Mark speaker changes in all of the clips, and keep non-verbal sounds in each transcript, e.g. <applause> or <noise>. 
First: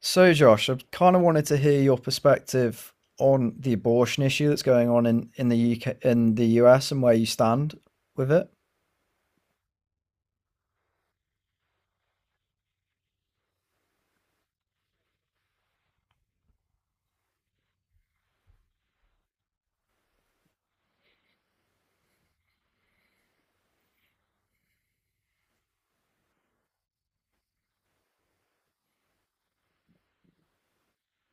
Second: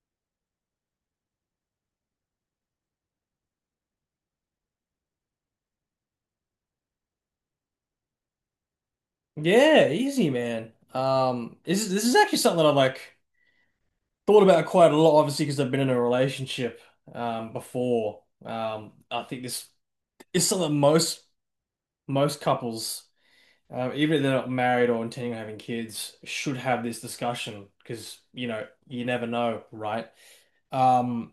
Speaker 1: So, Josh, I kind of wanted to hear your perspective on the abortion issue that's going on in the UK, in the US, and where you stand with it.
Speaker 2: Yeah, easy, man. This is actually something that I've like thought about quite a lot, obviously, because I've been in a relationship before. I think this is something that most couples, even if they're not married or intending on having kids, should have this discussion because you never know, right? Um,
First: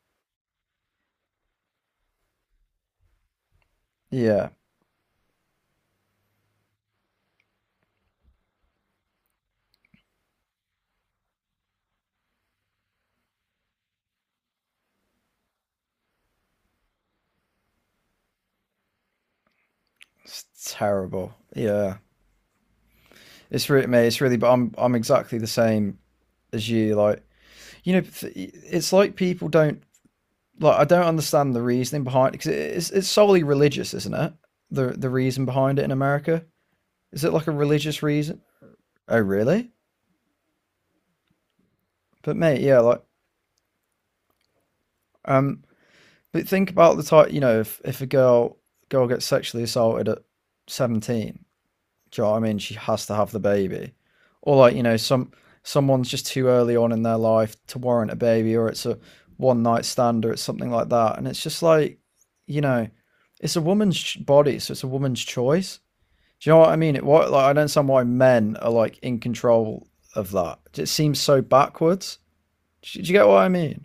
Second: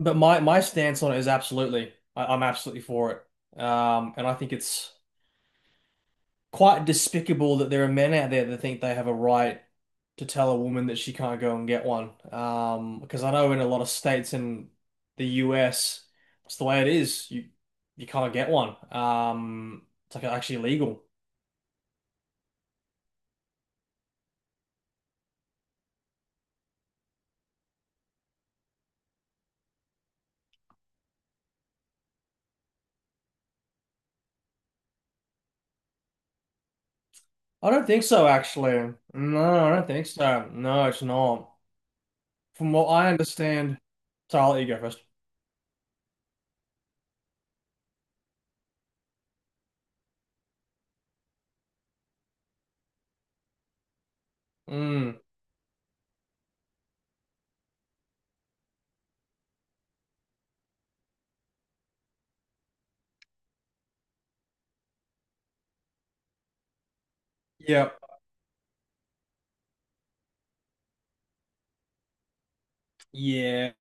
Speaker 2: but my stance on it is absolutely, I'm absolutely for it. And I
Speaker 1: Yeah,
Speaker 2: think it's quite despicable that there are men out there that think they have a right to tell a woman that she can't go and get one. Because I know in a lot of states in the US, it's the way it is. You can't get one. It's like
Speaker 1: it's
Speaker 2: actually illegal.
Speaker 1: terrible. Yeah, it's really but I'm exactly the same as you. Like, you know, it's like people don't like. I don't understand the reasoning behind it, because it's solely religious, isn't it? The reason behind it in America, is it like a
Speaker 2: I don't
Speaker 1: religious
Speaker 2: think so,
Speaker 1: reason?
Speaker 2: actually.
Speaker 1: Oh,
Speaker 2: No, I
Speaker 1: really?
Speaker 2: don't think so. No, it's not.
Speaker 1: But mate,
Speaker 2: From
Speaker 1: yeah,
Speaker 2: what
Speaker 1: like
Speaker 2: I understand, so I'll let you go first.
Speaker 1: um but think about the type, you know, if, if a girl gets sexually assaulted at 17, do you know what I mean? She has to have the baby. Or like, you know,
Speaker 2: Mm,
Speaker 1: someone's just too early on in their life to warrant a baby, or it's a one night stand, or it's something like that. And it's just like, you know, it's a woman's body, so it's a woman's choice. Do you know what I mean? It what like I don't understand
Speaker 2: yep.
Speaker 1: why men are like in control of that. It seems so backwards. Do you get what I
Speaker 2: Yeah.
Speaker 1: mean?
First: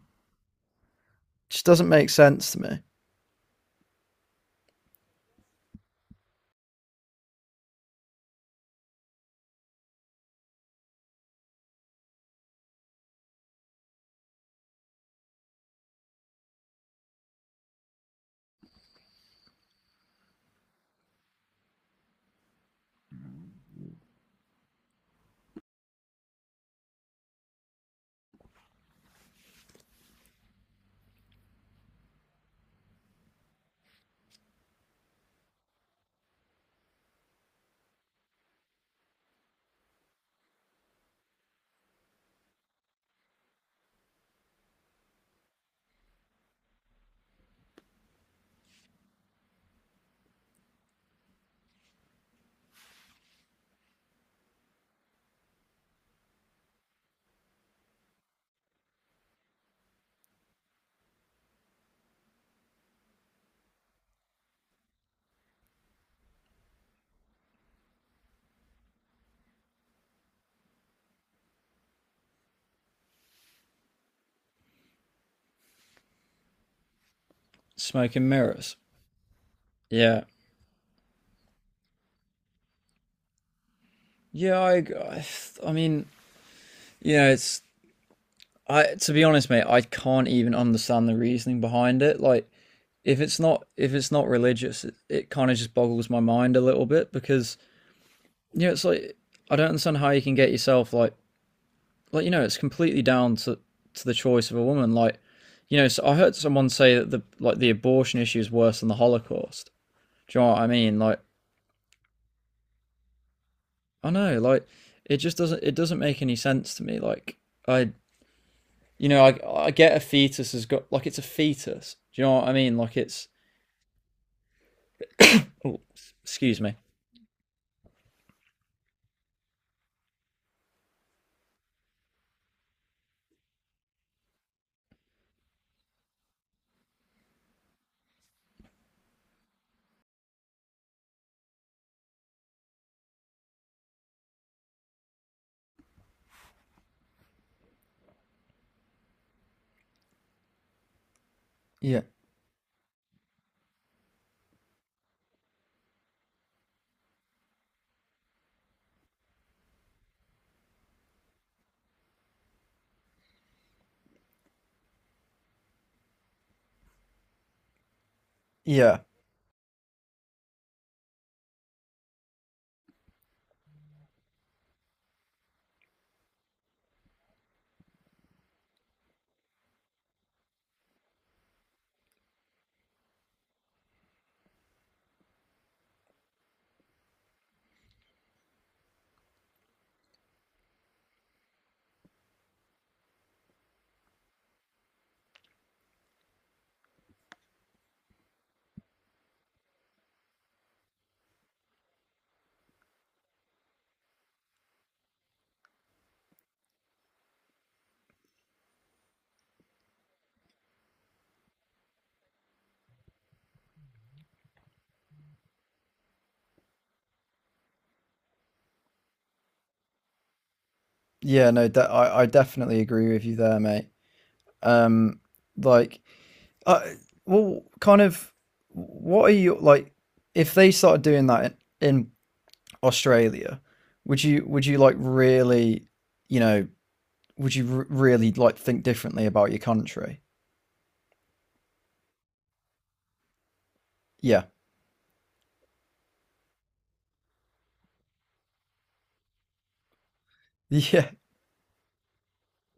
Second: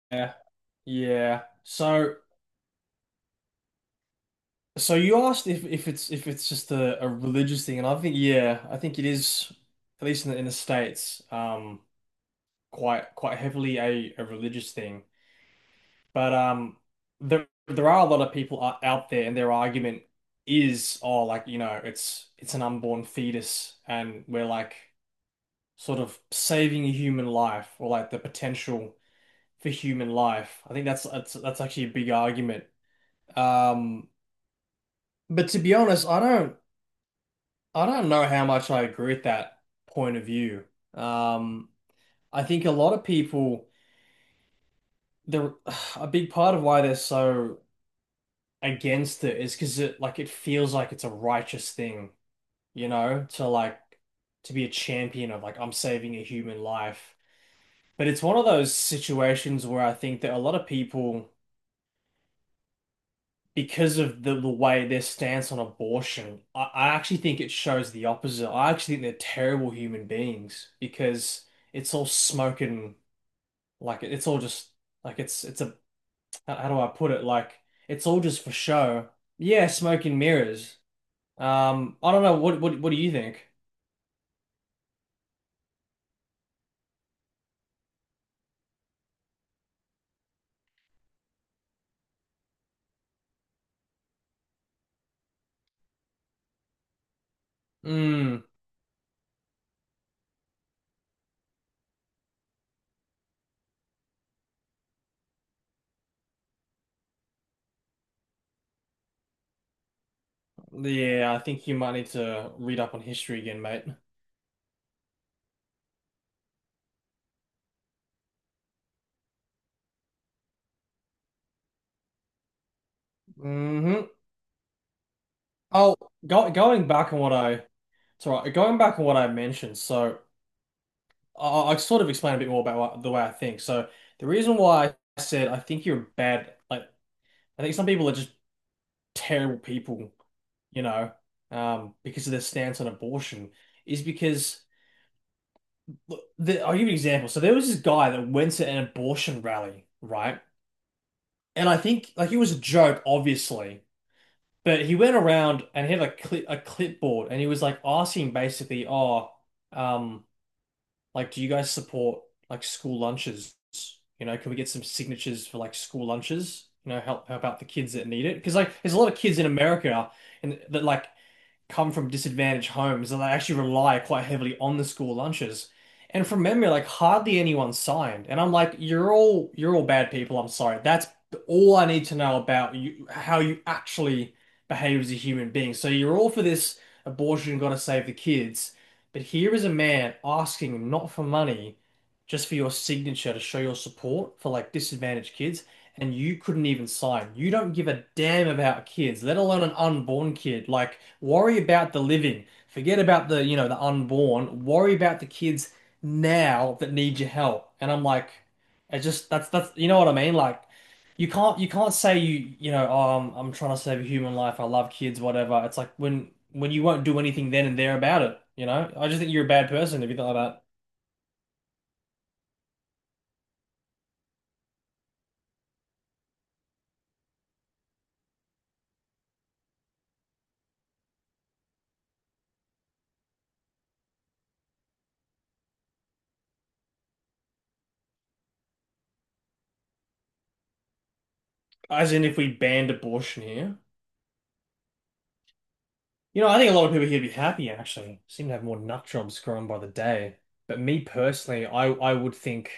Speaker 2: Yeah.
Speaker 1: It just doesn't make
Speaker 2: So.
Speaker 1: sense to me.
Speaker 2: So you asked if, if it's just a religious thing, and I think yeah, I think it is at least in in the States, quite heavily a religious thing. But there are a lot of people out there, and their argument is, oh, like, it's an unborn fetus, and we're like sort of saving a human life, or like the potential for human life. I think that's actually a big argument. Um, but to be honest, I don't. I don't know how much I agree with that point of view. Um, I think a lot of people, the <sighs> a big part of why they're so against it is because it like it feels like it's a righteous thing, to like to be a champion of like I'm saving a human life. But it's one of those situations where I think that a lot of people. Because of the way their stance on abortion, I actually think it shows the opposite. I actually think they're terrible human beings because it's all smoke and like it's all just like it's a how do I put it? Like it's
Speaker 1: Smoke
Speaker 2: all
Speaker 1: and
Speaker 2: just for
Speaker 1: mirrors.
Speaker 2: show. Yeah, smoke and
Speaker 1: Yeah.
Speaker 2: mirrors. I don't know. What do you think?
Speaker 1: Yeah, I mean, you know, it's I to be honest, mate, I can't even understand the reasoning behind it. Like if it's not religious, it kind of just boggles my mind a little bit because
Speaker 2: Mm,
Speaker 1: you know, it's like I don't understand how you can get yourself like you know, it's completely down to the choice of a woman, like you know, so I heard someone say that the like the abortion issue is worse than the Holocaust. Do you know what I mean? Like,
Speaker 2: yeah, I think you might need to read up on history again, mate.
Speaker 1: I know, like it just doesn't make any sense to me. Like, I you know, I get a fetus has got like it's a fetus. Do you know what I mean? Like it's
Speaker 2: Hmm.
Speaker 1: oh,
Speaker 2: Oh,
Speaker 1: excuse me.
Speaker 2: going back on what I, it's all right. Going back on what I mentioned, so. I'll sort of explain a bit more about what, the way I think. So the reason why I said I think you're bad, like I think some people are just terrible people, you know, because of their stance on abortion, is because look, I'll give you an example. So there was this guy that went to an abortion rally, right? And I
Speaker 1: Yeah,
Speaker 2: think like it was a joke, obviously, but he went around and he had a clip a clipboard and he was like asking basically, oh, um. Like, do you guys support like school lunches? You know, can we get some signatures for like school lunches? You know, help out the kids that need it because like there's a
Speaker 1: yeah,
Speaker 2: lot of kids in America and that like come from disadvantaged homes and they actually rely quite heavily on the school lunches. And from memory, like hardly anyone signed. And I'm like, you're all bad people. I'm sorry. That's all I need to know about you, how you actually behave as a human being. So you're all for this abortion, gotta save the kids. But here is a man asking not for money, just for your signature to show your support for like disadvantaged kids and you couldn't even sign. You don't give a damn about kids, let alone an unborn kid. Like, worry about the living. Forget about the, the unborn. Worry about the kids now that need your help. And I'm like, it just that's what I mean? Like, you can't say you you know, oh, I'm trying to save a human life. I love kids, whatever. It's like when you won't do anything then and there about it. You know, I just think you're a bad person if you thought about
Speaker 1: yeah. No, I definitely agree with you there, mate. Um, like, uh, well, kind of. What are you like? If they started doing that in Australia, would you like really, you know, would you really like think differently about your country?
Speaker 2: As in, if we banned abortion here.
Speaker 1: Yeah,
Speaker 2: You know, I think a lot of people here would be happy actually. Seem to have more nut jobs growing by the day. But
Speaker 1: <laughs>
Speaker 2: me
Speaker 1: yeah.
Speaker 2: personally,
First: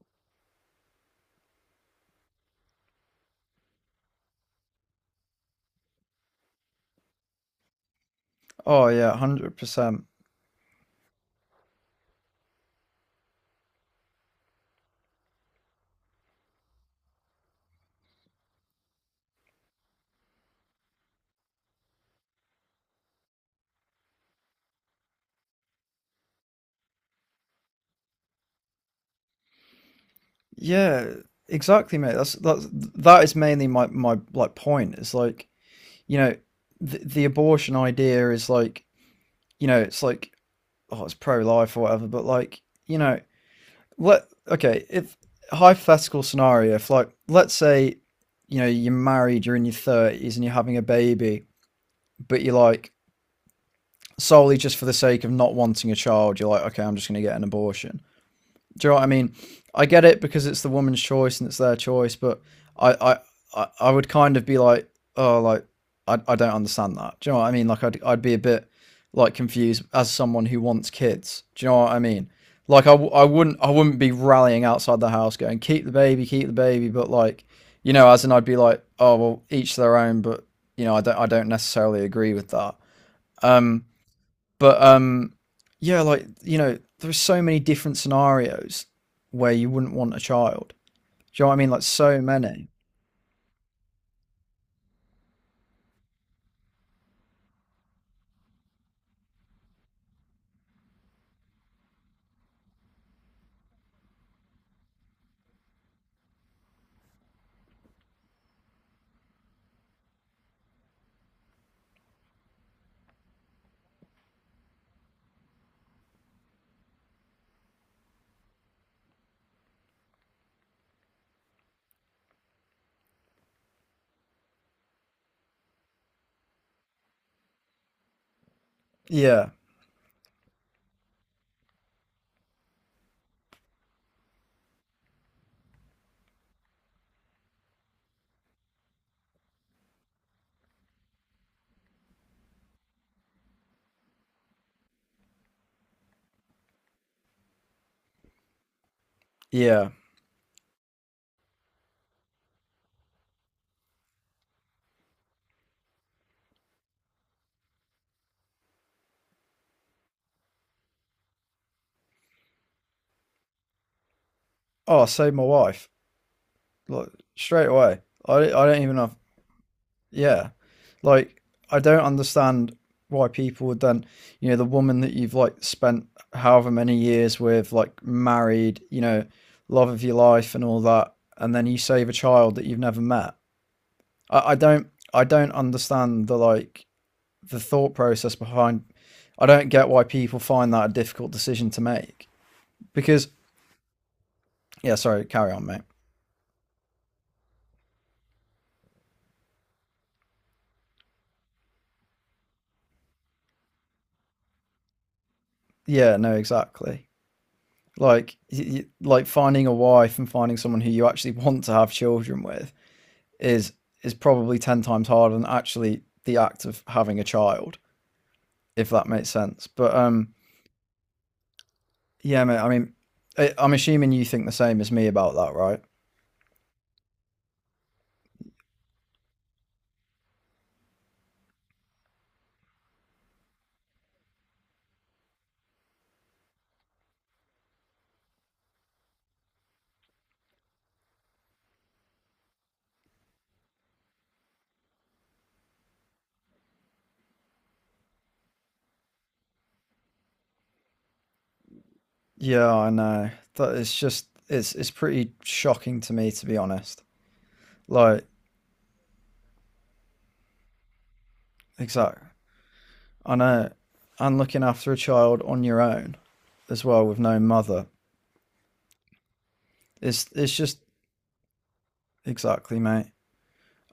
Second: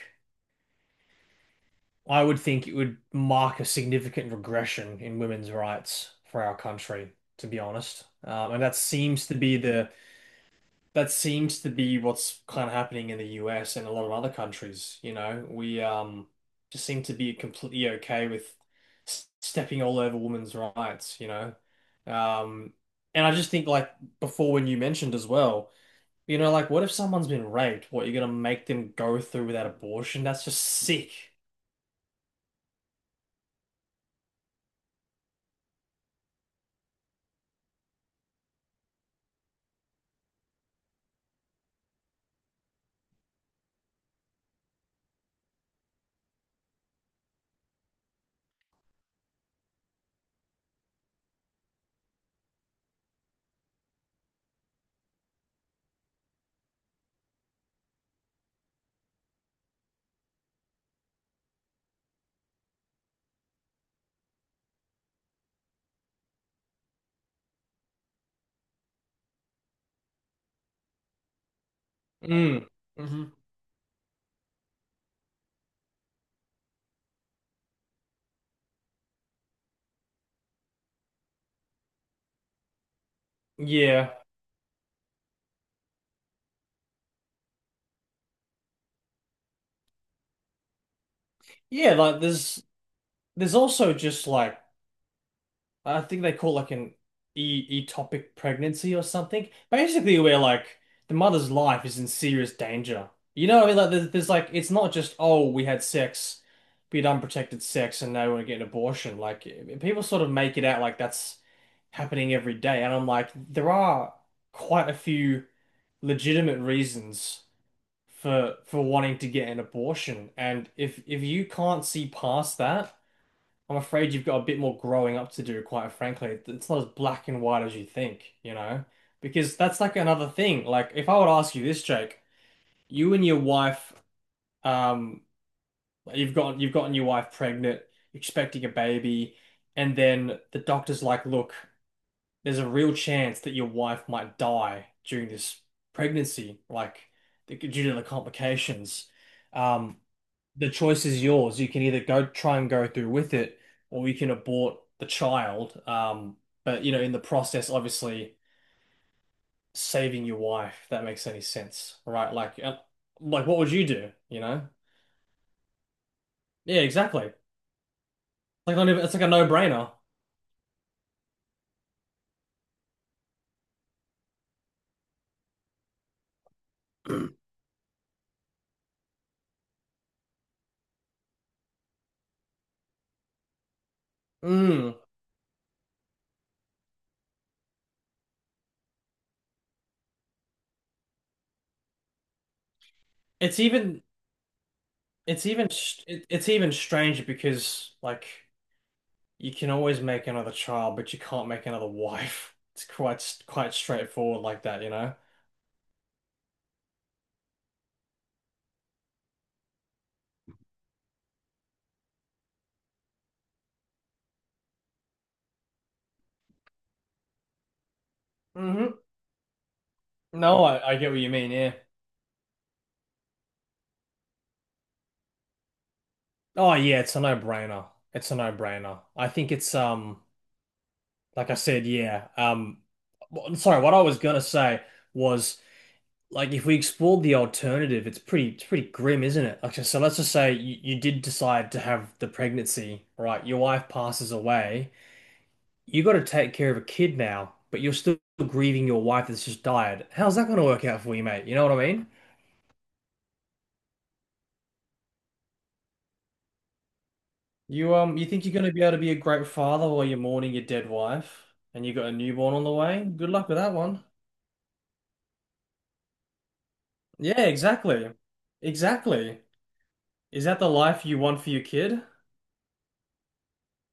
Speaker 2: I would think it would mark a significant regression in women's rights for our country, to be honest. And that
Speaker 1: Oh yeah, one
Speaker 2: seems to
Speaker 1: hundred
Speaker 2: be the
Speaker 1: percent.
Speaker 2: that seems to be what's kind of happening in the US and a lot of other countries. We just seem to be completely okay with stepping all over women's rights. Um, and I just think like before when you mentioned as well. You know, like what if someone's been raped? What, you're gonna make them go through that abortion? That's just sick.
Speaker 1: Yeah, exactly, mate. That is mainly my my like point. It's like you know the abortion idea is like you know it's like oh it's pro life or whatever, but like you know let okay if hypothetical scenario if like let's say you know you're married, you're in your thirties and you're having a baby, but you're like solely just for the sake of not wanting a child, you're like okay I'm just gonna get an abortion. Do you know what I mean? I get it because it's the woman's choice and it's their choice, but I, I, I would kind of be like, oh, like I don't understand that. Do you know what I mean? Like I'd be a bit like confused as someone who wants kids. Do you know what I mean?
Speaker 2: Mm.
Speaker 1: Like I would not I, w-
Speaker 2: Hmm.
Speaker 1: I wouldn't be rallying outside the house going, keep the baby, keep the baby. But like, you know, as in I'd be like, oh, well, each their own. But you know, I don't necessarily agree with that. Um,
Speaker 2: Yeah.
Speaker 1: but yeah, like you know, there's so many different scenarios where you wouldn't want a child. Do you know what I mean? Like
Speaker 2: Yeah, like
Speaker 1: so many.
Speaker 2: there's also just like I think they call it like an e ectopic pregnancy or something. Basically where like the mother's life is in serious danger. You know, what I mean? Like there's like it's not just oh we had sex, we had unprotected sex and now we're getting an abortion. Like people sort of make it out like that's happening every day. And I'm like, there are quite a few legitimate reasons for wanting to get an abortion. And if you can't see past that, I'm afraid you've got a bit more growing up to do, quite frankly. It's not as black and white as you think, you know?
Speaker 1: Yeah,
Speaker 2: Because that's like another thing. Like if I would ask you this, Jake, you and your wife, um, you've gotten your wife pregnant, expecting a baby, and then the doctor's like, look there's a real chance that your wife might die during this pregnancy, like due to the complications.
Speaker 1: yeah.
Speaker 2: Um, the choice is yours. You can either go try and go through with it, or you can abort the child. But you know, in the process, obviously saving your wife, if that makes any sense, right? Like what would you do? You know?
Speaker 1: Oh, I saved my wife
Speaker 2: Yeah,
Speaker 1: like
Speaker 2: exactly.
Speaker 1: straight away. I
Speaker 2: Like
Speaker 1: don't
Speaker 2: not
Speaker 1: even
Speaker 2: even,
Speaker 1: have.
Speaker 2: it's like a no-brainer.
Speaker 1: Yeah, like I don't understand why people would then, you know, the woman that you've like spent however many years with, like married, you know, love of your life and all that, and then you save a child that you've never met. I, I don't
Speaker 2: Mm.
Speaker 1: I don't understand the like the thought process behind. I don't get why people find that a difficult decision to make because
Speaker 2: It's even
Speaker 1: yeah, sorry, carry on, mate.
Speaker 2: it's even strange because like. You can always make another child, but you can't make another wife. <laughs> It's quite straightforward like that, you know?
Speaker 1: Yeah, no, exactly. Like like finding a wife and finding someone who you actually want to have children with is is probably 10 times harder than actually the act of having a child, if
Speaker 2: Hmm.
Speaker 1: that makes sense. But
Speaker 2: No, I get what you mean, yeah.
Speaker 1: yeah, mate. I mean, I'm assuming you think the same as me about that, right?
Speaker 2: Oh yeah, it's a no-brainer. It's a no-brainer. I think it's like I said, yeah. Sorry, what I was gonna say was like if we explored the alternative, it's pretty grim, isn't it? Like so let's just say you did decide to have the pregnancy, right? Your wife passes away. You got to take care of a kid now, but you're still grieving your wife that's just died. How's that going to work out for you, mate? You know what I mean?
Speaker 1: Yeah, I know. That it's just it's pretty shocking to me to be honest. Like
Speaker 2: You think you're gonna be able to be a great father while you're mourning your dead wife, and you got a
Speaker 1: exactly.
Speaker 2: newborn on the way? Good
Speaker 1: I
Speaker 2: luck with
Speaker 1: know.
Speaker 2: that one.
Speaker 1: And looking after a child on your own as well with no
Speaker 2: Yeah,
Speaker 1: mother.
Speaker 2: exactly, exactly. Is
Speaker 1: It's
Speaker 2: that the
Speaker 1: just
Speaker 2: life you want for your kid?
Speaker 1: exactly, mate.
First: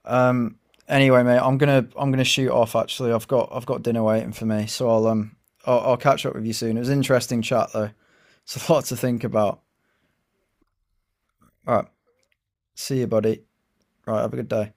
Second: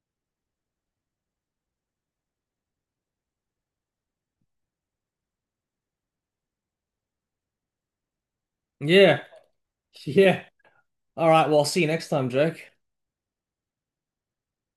Speaker 1: Um anyway, mate, I'm gonna shoot off actually. I've got dinner waiting for me, so I'll I'll catch up with you soon. It was an interesting chat though. It's a lot to
Speaker 2: Yeah.
Speaker 1: think
Speaker 2: <laughs>
Speaker 1: about.
Speaker 2: Yeah. All right. Well, I'll
Speaker 1: All
Speaker 2: see
Speaker 1: right.
Speaker 2: you next time, Jake.
Speaker 1: See you, buddy. All right, have a good day.